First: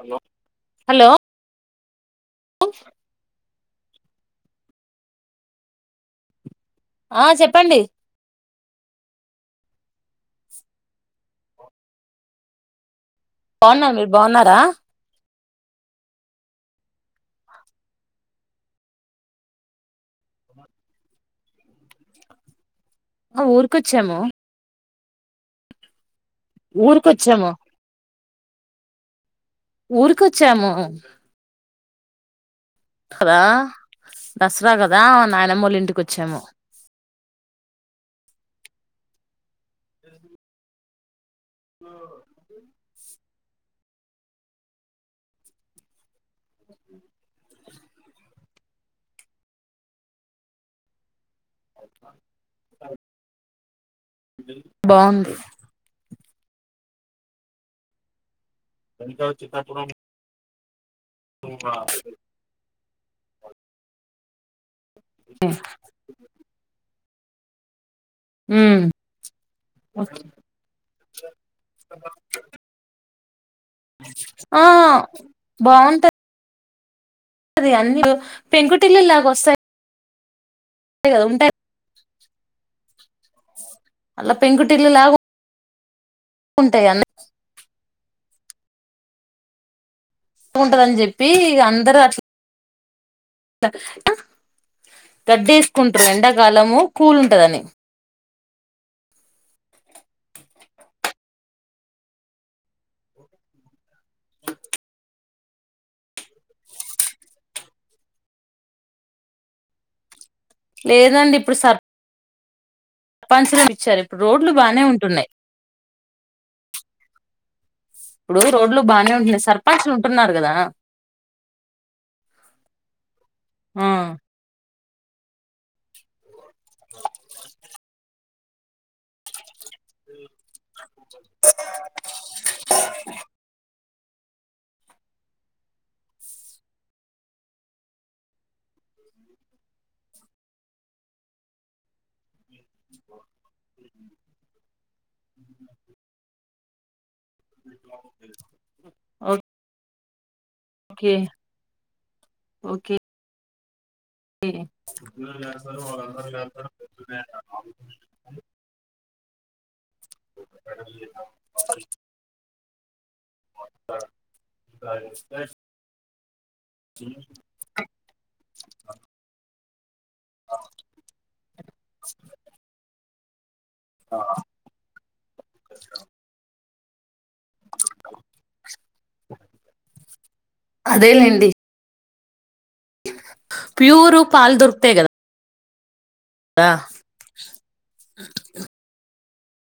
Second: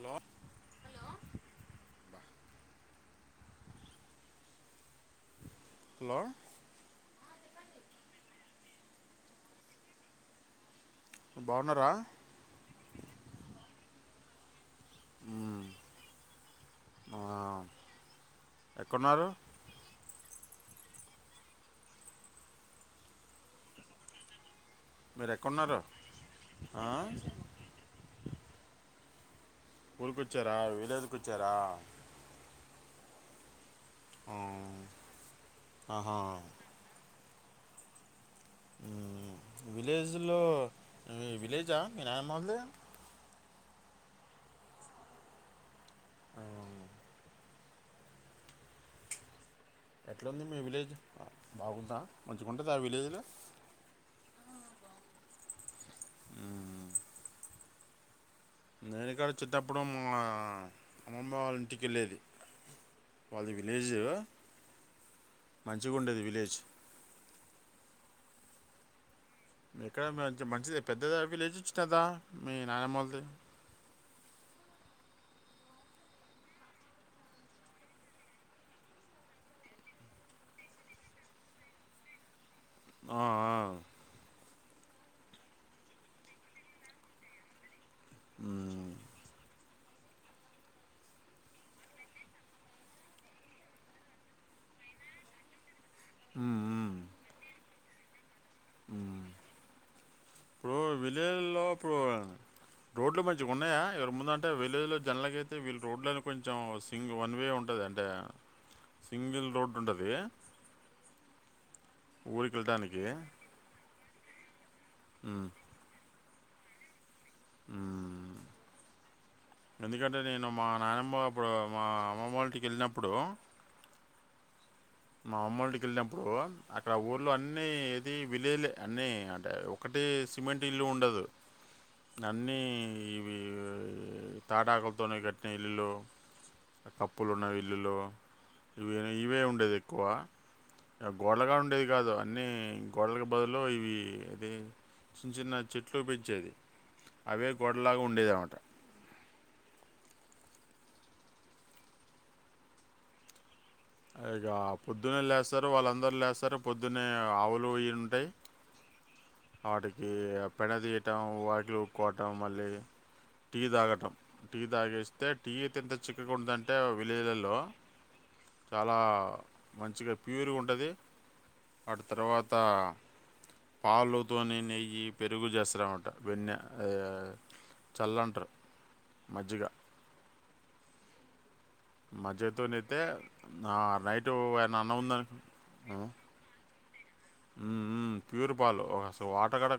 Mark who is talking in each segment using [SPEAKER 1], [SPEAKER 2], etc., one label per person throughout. [SPEAKER 1] Hello.. hello లో
[SPEAKER 2] hello
[SPEAKER 1] ఆ చెప్పండి
[SPEAKER 2] బాగున్నారా
[SPEAKER 1] బాగున్నా, మీరు బాగున్నారా
[SPEAKER 2] హ్మ్ వావ్ ఎక్కన్నారు
[SPEAKER 1] ఆ ఊరుకొచ్చాము
[SPEAKER 2] మీరేక్కన్నారు
[SPEAKER 1] ఊరుకోచ్చాము
[SPEAKER 2] ఊరుకొచ్చార
[SPEAKER 1] ఊరికొచ్చాము
[SPEAKER 2] వీలేజ్ కొచ్చార
[SPEAKER 1] హలో
[SPEAKER 2] ఆ,
[SPEAKER 1] దసరా కదా నాయనమ్మ వాళ్ల ఇంటికి
[SPEAKER 2] ఆహా
[SPEAKER 1] వచ్చాము
[SPEAKER 2] హ్మ్ విలేజ్ లో హ్మ్ విలెజా మీనాయనమోల్లది అవు ఎట్లుంది మీ విలేజ్ బాగుందా మంచిగా ఉంటుంది ఆ విలేజ్లో
[SPEAKER 1] బాగుంది
[SPEAKER 2] నేను కుడ చిన్నప్పుడు మ అమ్మమ్మ వాళ్ళ ఇంటికేళ్ళేది వాళ్ళది విలేజ్ మంచిగుండేది విలేజ్
[SPEAKER 1] హ్మ్
[SPEAKER 2] ఎక్కడ మంచిది పెద్దది విలేజ్ చ్చినదా మీ నానమ్మోల్లది
[SPEAKER 1] ఆ బాగుంటద్ అది అన్ని పెంకుటిల్లులాగ వస్తాయి కద ఉంటా
[SPEAKER 2] ఆ.. ఆ
[SPEAKER 1] పెంకుట్టిల్లులాగ ఉంటాయన్ని
[SPEAKER 2] హ్మ్
[SPEAKER 1] ఉంటదని చెప్పి ఇగ అందరూ అట్లా గడ్డెస్ కుంటారు
[SPEAKER 2] హ్మ్
[SPEAKER 1] ఎండాకాలము
[SPEAKER 2] హ్మ్
[SPEAKER 1] కూల్ ఉంటుదని
[SPEAKER 2] ఇప్పుడు విలేజ్లో ఇప్పుడు రోడ్లు మంచిగా ఉన్నాయా ఇక్కడ ముంద అంటే విలేజ్లో జనరల్గ అయితే వీళ్ళు రోడ్ల కొంచెం సింగ వన్ వే ఉంటుంది అంటే సింగిల్ రోడ్డు ఉంటుంది
[SPEAKER 1] లేదండి ఇప్పుడు సర్
[SPEAKER 2] ఊరికేల్డానీకి
[SPEAKER 1] పంచర్ ఎపించారు ఇప్పు రోడ్లు బానే ఉంటున్నాయి
[SPEAKER 2] హ్మ్.
[SPEAKER 1] ఇప్పుడు రోడ్లు బానే ఉంటున్నాయి సర్పంచులు
[SPEAKER 2] ఎందుకంటే
[SPEAKER 1] ఉంటున్నారు
[SPEAKER 2] నేను
[SPEAKER 1] కదా
[SPEAKER 2] మా నానమ్మ అప్పుడు మా అమ్మమ్మ వాళ్ వెళ్ళినప్పుడు
[SPEAKER 1] ఆ
[SPEAKER 2] మా అమ్మఇంటికి వెళ్ళినప్పుడు అక్కడ ఊళ్ళ అన్ని ఇది అంటే [unintelligible] ఒకటి సిమెంట్ ఇల్లు ఉండదు అన్నీ ఇవి తాటాకులతోనే కట్టిన ఇల్లులు కప్పులు ఉన్న ఇల్లులో ఇవ ఇవే ఉండేది ఎక్కువ గోడలు కూడా ఉండేది కాదు అన్నీ గొడలకి బదులు ఇవి అది చిన్న చిన్న చెట్లు పెంచేది అవే గోడలాగా ఉండేదన్నమాట
[SPEAKER 1] ఓకే ఓకే
[SPEAKER 2] ఇక పొద్దున్న లేస్తారు వాళ్ళందరు లేస్తారు పొద్దునే ఆవులు ఇ ఉంటాయి వాటికి పెడ తీయటం వాకిలు ఉక్కోవటం మళ్ళీ టీ తాగటం టీ తాగేస్తే టీ అయితే ఎంత చిక్కగా ఉంటందంటే విలేజ్లలో చాలా మంచిగా ప్యూర్గా ఉంటుంది వాటి తర్వాత పాలు నే నెయ్యి పెరుగు చేస్తాది అన్నమాట వెన్న ఆ, చల్లంటారు మజ్జిగ
[SPEAKER 1] అదేలేండి
[SPEAKER 2] మజద్ తన అైతే ఆ
[SPEAKER 1] ప్యూరు
[SPEAKER 2] నైట్
[SPEAKER 1] పాలు
[SPEAKER 2] ఆయ అన్న
[SPEAKER 1] దొరుకుతాయి కదా
[SPEAKER 2] ఉంద ఆ ప్యూర్ పాలు వాటగాడ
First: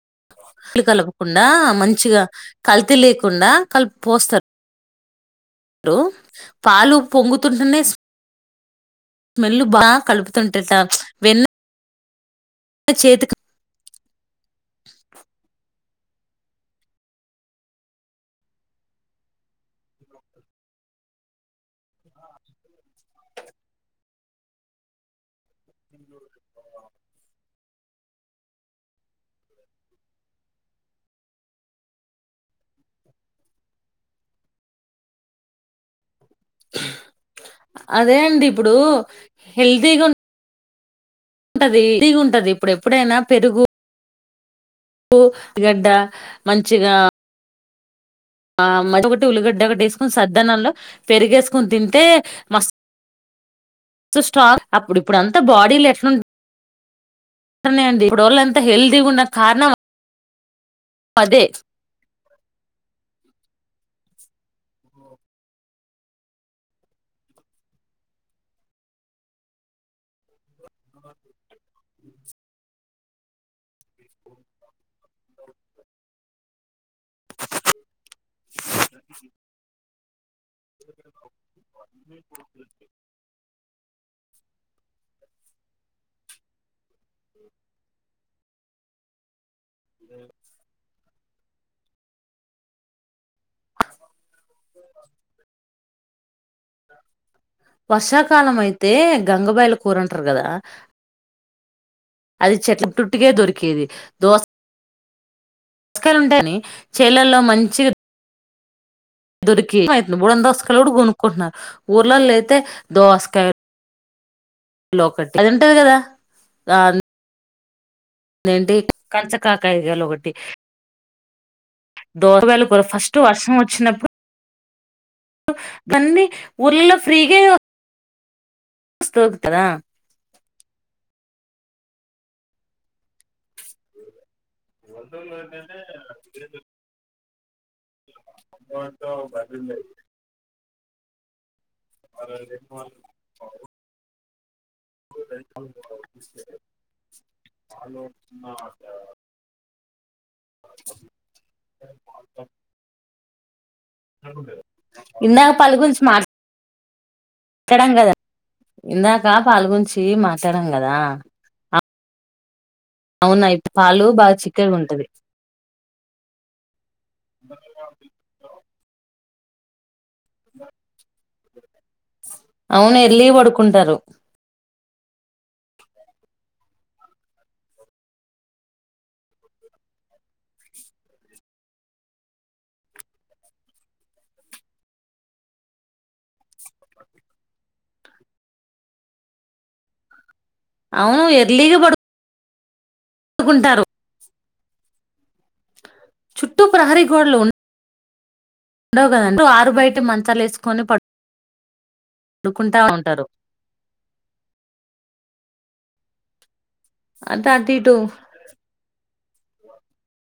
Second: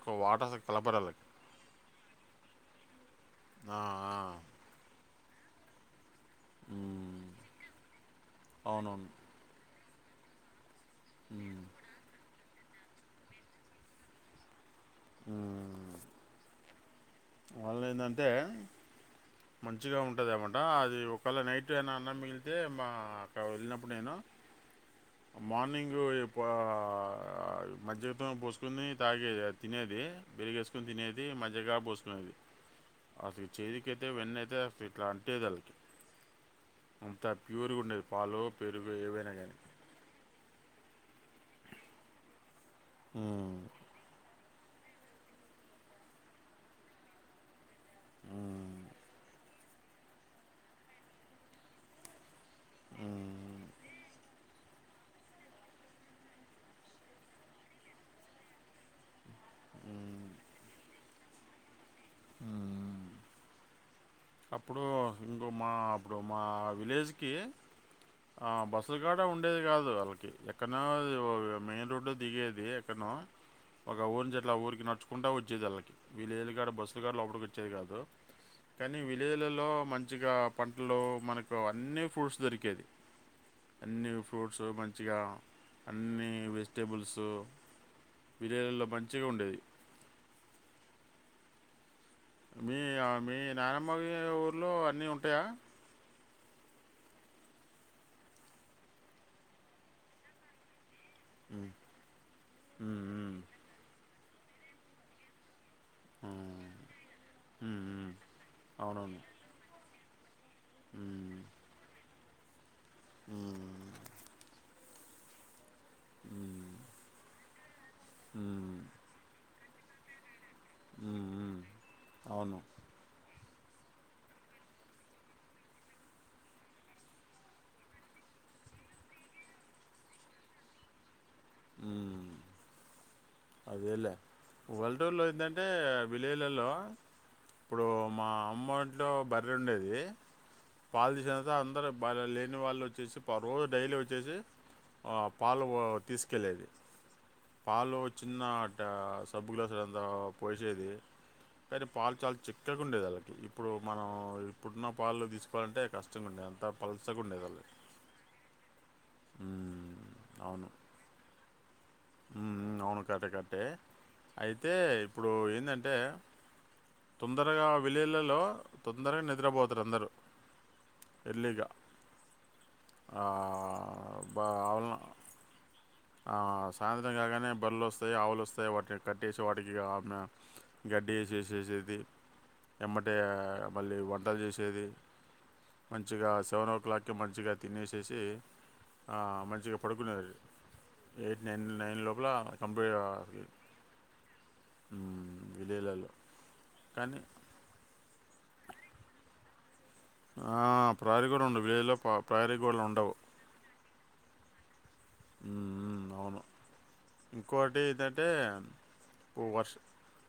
[SPEAKER 1] కళ్ళు కలపకుండా మంచిగా కల్తీ లేకుండా
[SPEAKER 2] ఆ,
[SPEAKER 1] కలిపి
[SPEAKER 2] ఆ,
[SPEAKER 1] పోస్తారు రూ పాలు
[SPEAKER 2] ఉమ్,
[SPEAKER 1] పొంగుతుంటేనే స్మెల్ బాగా కలుపుతుంట
[SPEAKER 2] ఉ
[SPEAKER 1] చేతికి
[SPEAKER 2] వాళ్ళ ఏంటంటే మంచిగా ఉంటుందన్నమాట అది ఒకవేళ నైట్ ఏనా అన్నం మిలితే మా అక్కడ వెళ్ళినప్పుడు నేను మార్నింగ్ ఇ పా మొత్తం పోసుకొని తాగేది తినేది పెరుగేస్కొని తినేది మజిగా పోసుకు ది అసలు చేతికి అయితే వెన్న అయితే అస ఇట్లా అంటేది అది అంత ప్యూర్గా ఉండేది
[SPEAKER 1] అదే
[SPEAKER 2] పాలు
[SPEAKER 1] అండి ఇప్పుడు
[SPEAKER 2] పెరుగ ఏవైనా కానీ
[SPEAKER 1] హెల్తీగా ఉంటది హెల్తీ గా ఉంటది ఇప్పుడెప్పుడైనా పెరుగు గడ్డ మంచిగా ఆ మ ఒకటి ఉల్లిగడ్డ ఒకటి వేసుకుని సద్దనంలో పెరిగేసుకొని తింటే మ స్ట్రాంగ్ అప్పుడు ఇప్పుడు అంత బాడీలు ఎట్లాడి ఇప్పుడఅంత ఎంత హెల్దీగా ఉ కరణం అదే
[SPEAKER 2] ఉమ్ అప్పుడు ఇంకో మా అప్పుడు మా విలేజ్కి బస్సులు కూడా ఉండేది కాదు వాళ్ళకి ఎక్కడనో మెయిన్ రోడ్డు దిగేది ఎక్కనో ఒక ఊరిని చెట్లా ఆ ఊరికి నడుచుకుంటూ వచ్చేది వాళ్ళకి విలేజ్ కాడ బస్సు పుగారు లోపటికి వచ్చేది కాదు కానీ విలేజ్లలో మంచి మంచిగ పంటలో మనకు అన్నీ ఫ్రూడ్స్ దొరికేది అన్ని ఫ్రూట్స్ మంచిగా అన్నీ వె వెజిటబుల్స్ బిర్యానీలో మంచిగా ఉండేది
[SPEAKER 1] అ
[SPEAKER 2] మీ ఆ మీ నానమ్మగ ఊరిలో అన్నీ ఉంటాయా
[SPEAKER 1] వర్షాకాలం అయితే గంగబాయిలు కూరంటారు కదా
[SPEAKER 2] ఉమ్,
[SPEAKER 1] అది చెట్ల చుట్టుక
[SPEAKER 2] ఉమ్,
[SPEAKER 1] దొరికేది దోస్ కాయలు
[SPEAKER 2] ఉమ్,
[SPEAKER 1] ఉంటే కాని
[SPEAKER 2] ఉమ్,
[SPEAKER 1] చేలల్లో మంచి
[SPEAKER 2] అవునడి
[SPEAKER 1] దొరికి ముడందా [inaudible] డు
[SPEAKER 2] ఉమ్,
[SPEAKER 1] కొనుక్కుంటున్నారు ఊ పిల్లోలు అయితే దోసకాయలు
[SPEAKER 2] ఉమ్,
[SPEAKER 1] లోకట్
[SPEAKER 2] ఉమ్,
[SPEAKER 1] రాన్ ఏంటి
[SPEAKER 2] ఉమ్,
[SPEAKER 1] కాకాయగాలు ఒగటి
[SPEAKER 2] ఉమ్, ఉమ్, అవును
[SPEAKER 1] దోరగాయలు కూడా ఫస్ట్ వర్ష్ వచ్చినప్పుడు దన్ని ఊర్లలో ఫ్రీగా స్తూగుతదా
[SPEAKER 2] మ్మ్ అదేలే వల్డ్ టూలో ఏంటంటే విలేలలో
[SPEAKER 1] అమ్మోలింట్లో బర్రుండేది
[SPEAKER 2] ఉండేది పాల్ దిశా అందరూ బర్రె లేని వాళ్ళు వచ్చేసి ప రోజు డైలీ వచ్చేసి ఆ పాలు తీసుకెళ్ళేది పాలు చిన్నాట్ట సబ్బు గ్లాసులల్లో పోసేది కానీ పాలు చాలా చిక్కగుండేది వల్లకీ ఇప్పుడు మనం ఇప్పుడున్న పాలుని తీసుకోవాలంటే కష్టంగా ఉండే అంత పలసగా ఉండేది వాళ్ళకి
[SPEAKER 1] ట్లడం గదా ఇందాక
[SPEAKER 2] మ్మ్.
[SPEAKER 1] పాలుగుంచి మాట్లాడాం
[SPEAKER 2] అవును
[SPEAKER 1] గదా
[SPEAKER 2] మ్మ్ అవును కట్టే కట్టే
[SPEAKER 1] ఇప్పుడు పాలు బాగా
[SPEAKER 2] అయితే
[SPEAKER 1] చిక్కగా ఉంటది
[SPEAKER 2] ఇప్పుడు ఏందంటే తొందరగా విలేలలో తొందరగా ని దరబోతరందరు ఎర్లీగా
[SPEAKER 1] అవును
[SPEAKER 2] ఆ
[SPEAKER 1] ఎర్లీ పడుకుంటారు
[SPEAKER 2] బా అవుల్నా ఆ సాయంత్రం కాగానే బర్లొస్తాయి, ఆవులొస్తాయి వాటిని కట్టేసి వాటికి ఆమె గడ్డి ఏసేసేసేది, ఎమ్మటే మళ్ళీ వంట చేసేది మంచిగా సెవెన్ ఓ క్లాక్కి మంచిగా తినేసేసి ఆ మంచిగా పడుకునేది.
[SPEAKER 1] అవును ఎ
[SPEAKER 2] టెన్ నైన్ లోపలా [unintelligible]
[SPEAKER 1] కుంటారు
[SPEAKER 2] మ్మ్
[SPEAKER 1] చుట్టూ ప్రహరీ గోడలు ఉండవు గదండి ఆరు బైట్
[SPEAKER 2] ఆ ప్రరి గొడుండవు విలేల్లో ప ప్రహరి
[SPEAKER 1] పడుకుంటా
[SPEAKER 2] గోడలుండవు
[SPEAKER 1] ఉంటారు
[SPEAKER 2] మ్మ్ మ్మ్ అవును
[SPEAKER 1] అంటే అటు
[SPEAKER 2] ఇంకోటి
[SPEAKER 1] ఇటు
[SPEAKER 2] ఏంటంటే ఇప్పు వర్షం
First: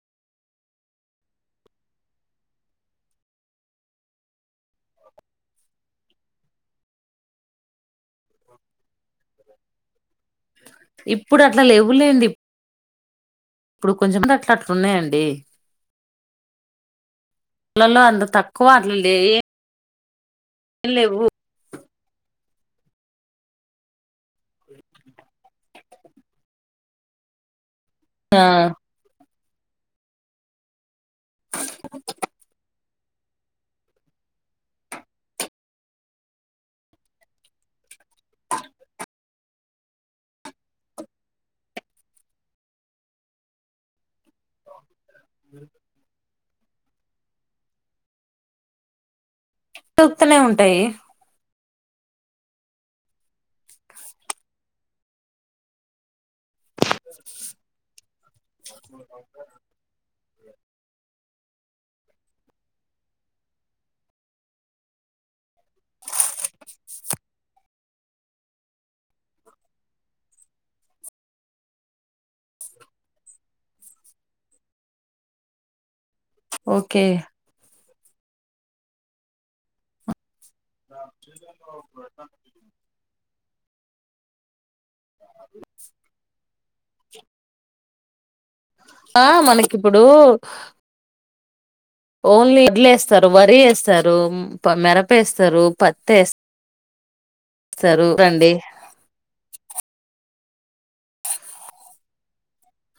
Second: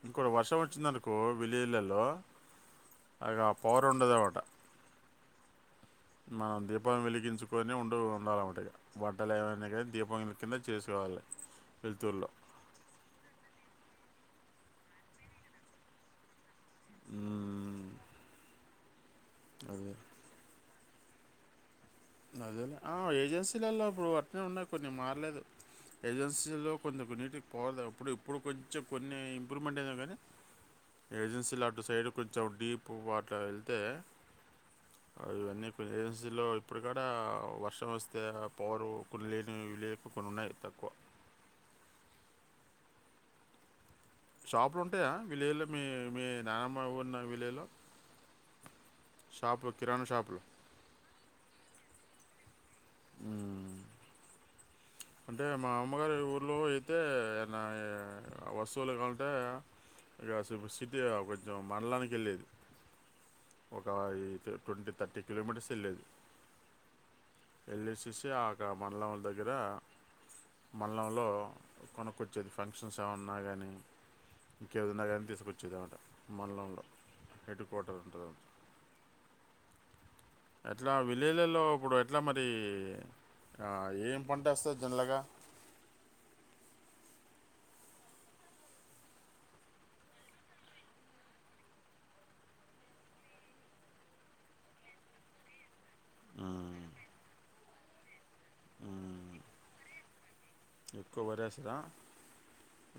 [SPEAKER 2] ఇంకో వర్షం వచ్చిందనుకో విలేల్లలో అగ పవర్ ఉండదన్నట మనం దీపం వెలిగించుకోని ఉండు ఉండాలమటై వంటలేమైనా గానీ దీపం కింద చేసుకోవాలి
[SPEAKER 1] ఇప్పుడు అట్లా లేవులేండి
[SPEAKER 2] వెలుతుూరులో
[SPEAKER 1] ఇప్పుడు కొంచెంమంది అట్లా అట్లు ఉన్నాయండి లలో అంత తకు ఓ అట్ల లెయి
[SPEAKER 2] అ
[SPEAKER 1] లెవ్వు
[SPEAKER 2] ఆ ఏజెన్సీలో బ ట్లే ఉన్నాయి కొన్ని మారలేదు ఏజెన్సీలో కొంతకు నీటికి పోలెం ఇప్పుడు
[SPEAKER 1] ఆ
[SPEAKER 2] కొంచెం కొన్ని ఇంప్రూ్మెంట్ అయినా కానీ ఏజెన్సీలు అటు సైడ్ కొంచెం డీప్ వాట్లా వెళ్తే అవన్నీ కొంచ ఏజెన్సీలో ఇప్పుడు కూడా వర్షం వస్త తెరా పవరు కులేజ్ లేక్ కొన్నిన్నాయి తక్కువ షాప్ లోన్ టే విలేజ్ లో మీ మీ నానమ్మ ఉన్న విలేజ్ లో
[SPEAKER 1] తొక్తనే ఉంటాయి
[SPEAKER 2] హ్మ అంటే మా అమ్మగారు ఊర్ ఇట్లో అయితే ఏన్న వస్తువులు కంటే ఇగా సిటీ కొంచ మాడ్లానికి వెళ్ళేది ఒక ట్వంటీ థర్టీ కిలోమీటర్స్ వెళ్ళేది వెళ్ళేసేసి ఆక్క మండలం దగ్గర మళ్ళంలో కొనుక్కొచ్చేది ఫంక్షన్స్ ఏమన్నా కానీ ఇంకేది ఉన్నా కానీ తీసుకొచ్చేది అన మాట మండలంలో
[SPEAKER 1] ఓకే
[SPEAKER 2] ఎటు హోటల్ ఉంటద ఎట్లా విలేజ్లలో ఇప్పుడు ఎట్లా మరి ఆ ఏం పంట వస్తంద్ మెల్లగా
[SPEAKER 1] ఆ మనకిప్పుడు ఓన్లీ ఇడ్లు ఏస్తారు వరి ఏస్తారు మిరప ఏ స్తారు పత్తి ఎస్
[SPEAKER 2] మ్మ్.
[SPEAKER 1] సరూ డి
[SPEAKER 2] మ్మ్. ఎక్కువ వరేస్తా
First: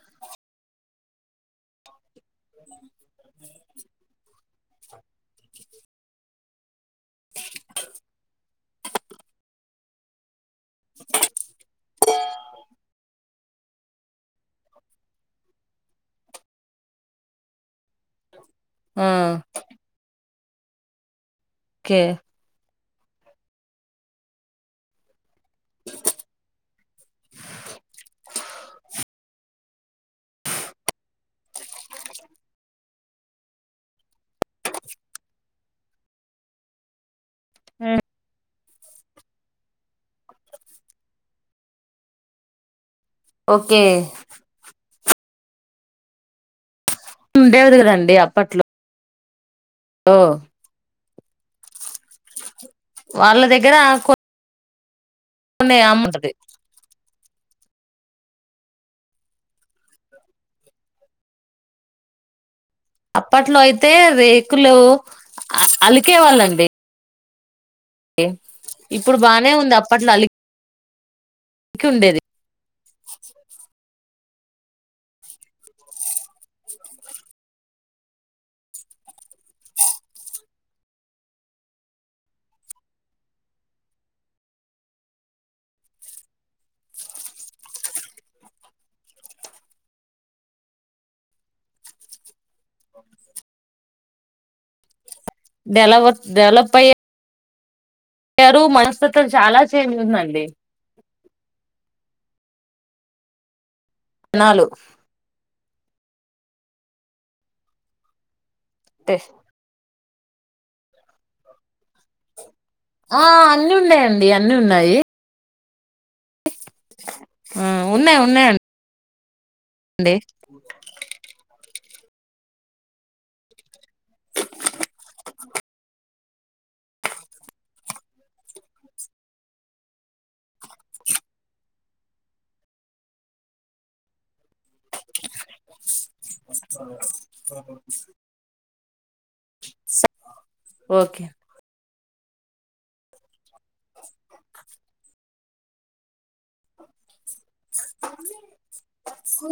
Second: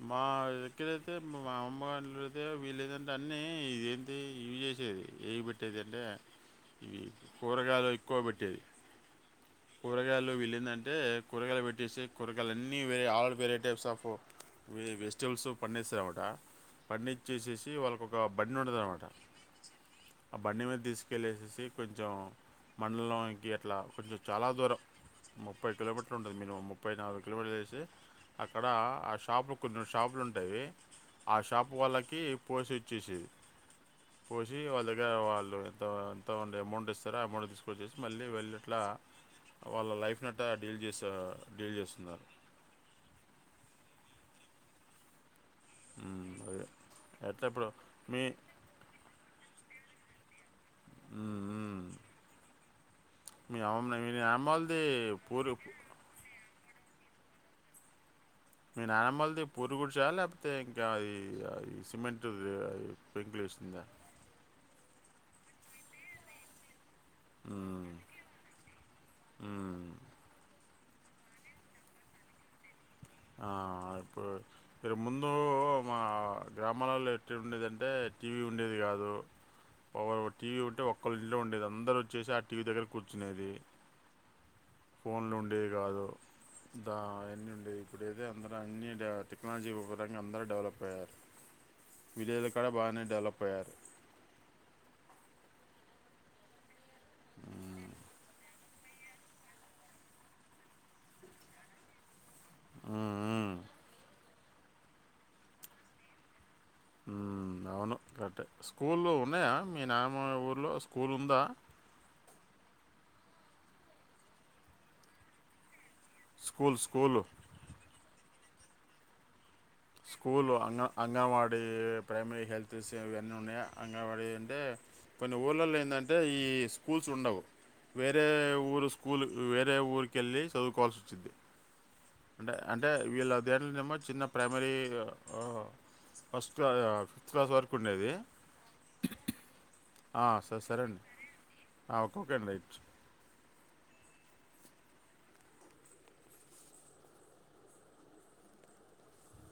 [SPEAKER 2] మా ఇక్కడైతే మా అమ్మగారి అయితే వీళ్ళ ఏంటంటే అన్నీ ఇదేంటి ఇవి చేసేది ఏవి పెట్టేది అంటే ఇవి కూరగాయలు ఎక్కువ పెట్టేది కూరగాయలు వీళ్ళ ఏందంటే కూరగాయలు పెట్ట చేసి కూర్ ఆల్ వేరే టైప్స్ ఆఫ్ వెజిటబుల్స్ పాన్డిస్తాది ది అనమాట పాడించేసేసి వాల్ ఒక బండి ఉన్నదన్నమాట.
[SPEAKER 1] ఆ
[SPEAKER 2] ఆ బండి మీద తీసుకెళ్లే ఎసేసి. అది
[SPEAKER 1] ఓకే
[SPEAKER 2] కొంచం మండలానికి అట్లా కొంచెం చాలా దూరం ముప్పై కిలోమీటర్లు ఉంటుంది. మినిమం ముప్పై నాలుగు కిలోమీటర్ వసి అక్కడ ఆ షాప్ లో కొ షాపులు ఉంటాయి ఆ షాప్ వాళ్ళకి పోసి ఇచ్చేది. పోసి వాళ్ళ దగ్గర వాళ్ళు ఎంత ఎంత అమౌంట్ ఇస్తారో అమౌంట్ తీసుకొచ్చసి మళ్ళీ వెళ్ళు అట్లా వాళ్ళ లైఫ్ ను అట్ట డీల్ చేస డీల్ చేస్తున్నారు.
[SPEAKER 1] ఓకే
[SPEAKER 2] మ్మ్ ఎట్లా ఇప్పుడు
[SPEAKER 1] ఉండేవారు కదండి
[SPEAKER 2] మీ
[SPEAKER 1] అప్పట్లో. ఓ
[SPEAKER 2] మ్మ్ మ్మ్
[SPEAKER 1] వాళ్ళ దగ్గర
[SPEAKER 2] అ
[SPEAKER 1] ఉన్నే అమంటది [unintelligible]
[SPEAKER 2] మీ నానమ్మలది పూరి గుడిస లేకపోతే ఇంకా సిమెంట్ ది ఆ
[SPEAKER 1] అప్పట్లో అయితే రేకులు అలికే వాళ్ళండి.
[SPEAKER 2] హ్మ్.
[SPEAKER 1] ఇప్పుడు బానే ఉంది
[SPEAKER 2] హ్మ్.
[SPEAKER 1] అప్పట్లో ఉండేది.
[SPEAKER 2] ఆ ఇ ఇరు ముందు మా గ్రామాలలో ఎట్లా ఉండేదంటే టీవీ ఉండేది కాదు. ఒకరు టీవీ ఉంటే ఒళ ఇంట్లో ఉండేది అందరు వచ్చేసి ఆ టీవీ దగ్గర కూర్చునేది ఫోన్లు ఉండేది కాదు దా అన్నీ ఉండేవి. ఇప్పుడైతే అందరూ అన్ని టెక్నాలజీ పరంగా అందరూ డెవలప్ అయ్యారు విలేజ్లు కూడా బాగానే డెవలప్ అయ్యారు.
[SPEAKER 1] డెలా డెవలప్ అయ్యే. మనస్తత్వం చాలా చేంజ్ ఉందండి.
[SPEAKER 2] ఉమ్ ఉం
[SPEAKER 1] నాలు
[SPEAKER 2] ఉమ్ అవును కరెక్టే. స్కూల్లు ఉన్నాయా మీ నానమ్మ. మా ఊర్లో స్కూల్ ఉందా.
[SPEAKER 1] ఆ అన్నీ ఉన్నాయండి అన్ని ఉన్నాయి.
[SPEAKER 2] స్కూల్ స్కూళ్లు.
[SPEAKER 1] ఆ ఉన్నాయి ఉన్నాయండి
[SPEAKER 2] స్కూలు అంగ అంగన్వాడీ. ప్రైమరీ హెల్త్ ఇవన్నీ ఉన్నాయా అంగన్ వాడి ఏ అంటే కొన్ని ఊర్ళలో ఏంటంటే ఈ స్కూల్స్ ఉండవు. వేరే ఊరు స్కూల్ వేరే ఊరిక వెళ్ళి చదువుకోవాల్సి వచ్చిది. అంటే అంటే వీళ్ళది చిన్న ప్ర మరి ఫస్ట్ క ఫిఫ్త్ క్లాస్ వరకు ఉండేది ఆ సరే సరే అండి.
[SPEAKER 1] ఓకే
[SPEAKER 2] అ ఒక్కకేండీచ్
[SPEAKER 1] కు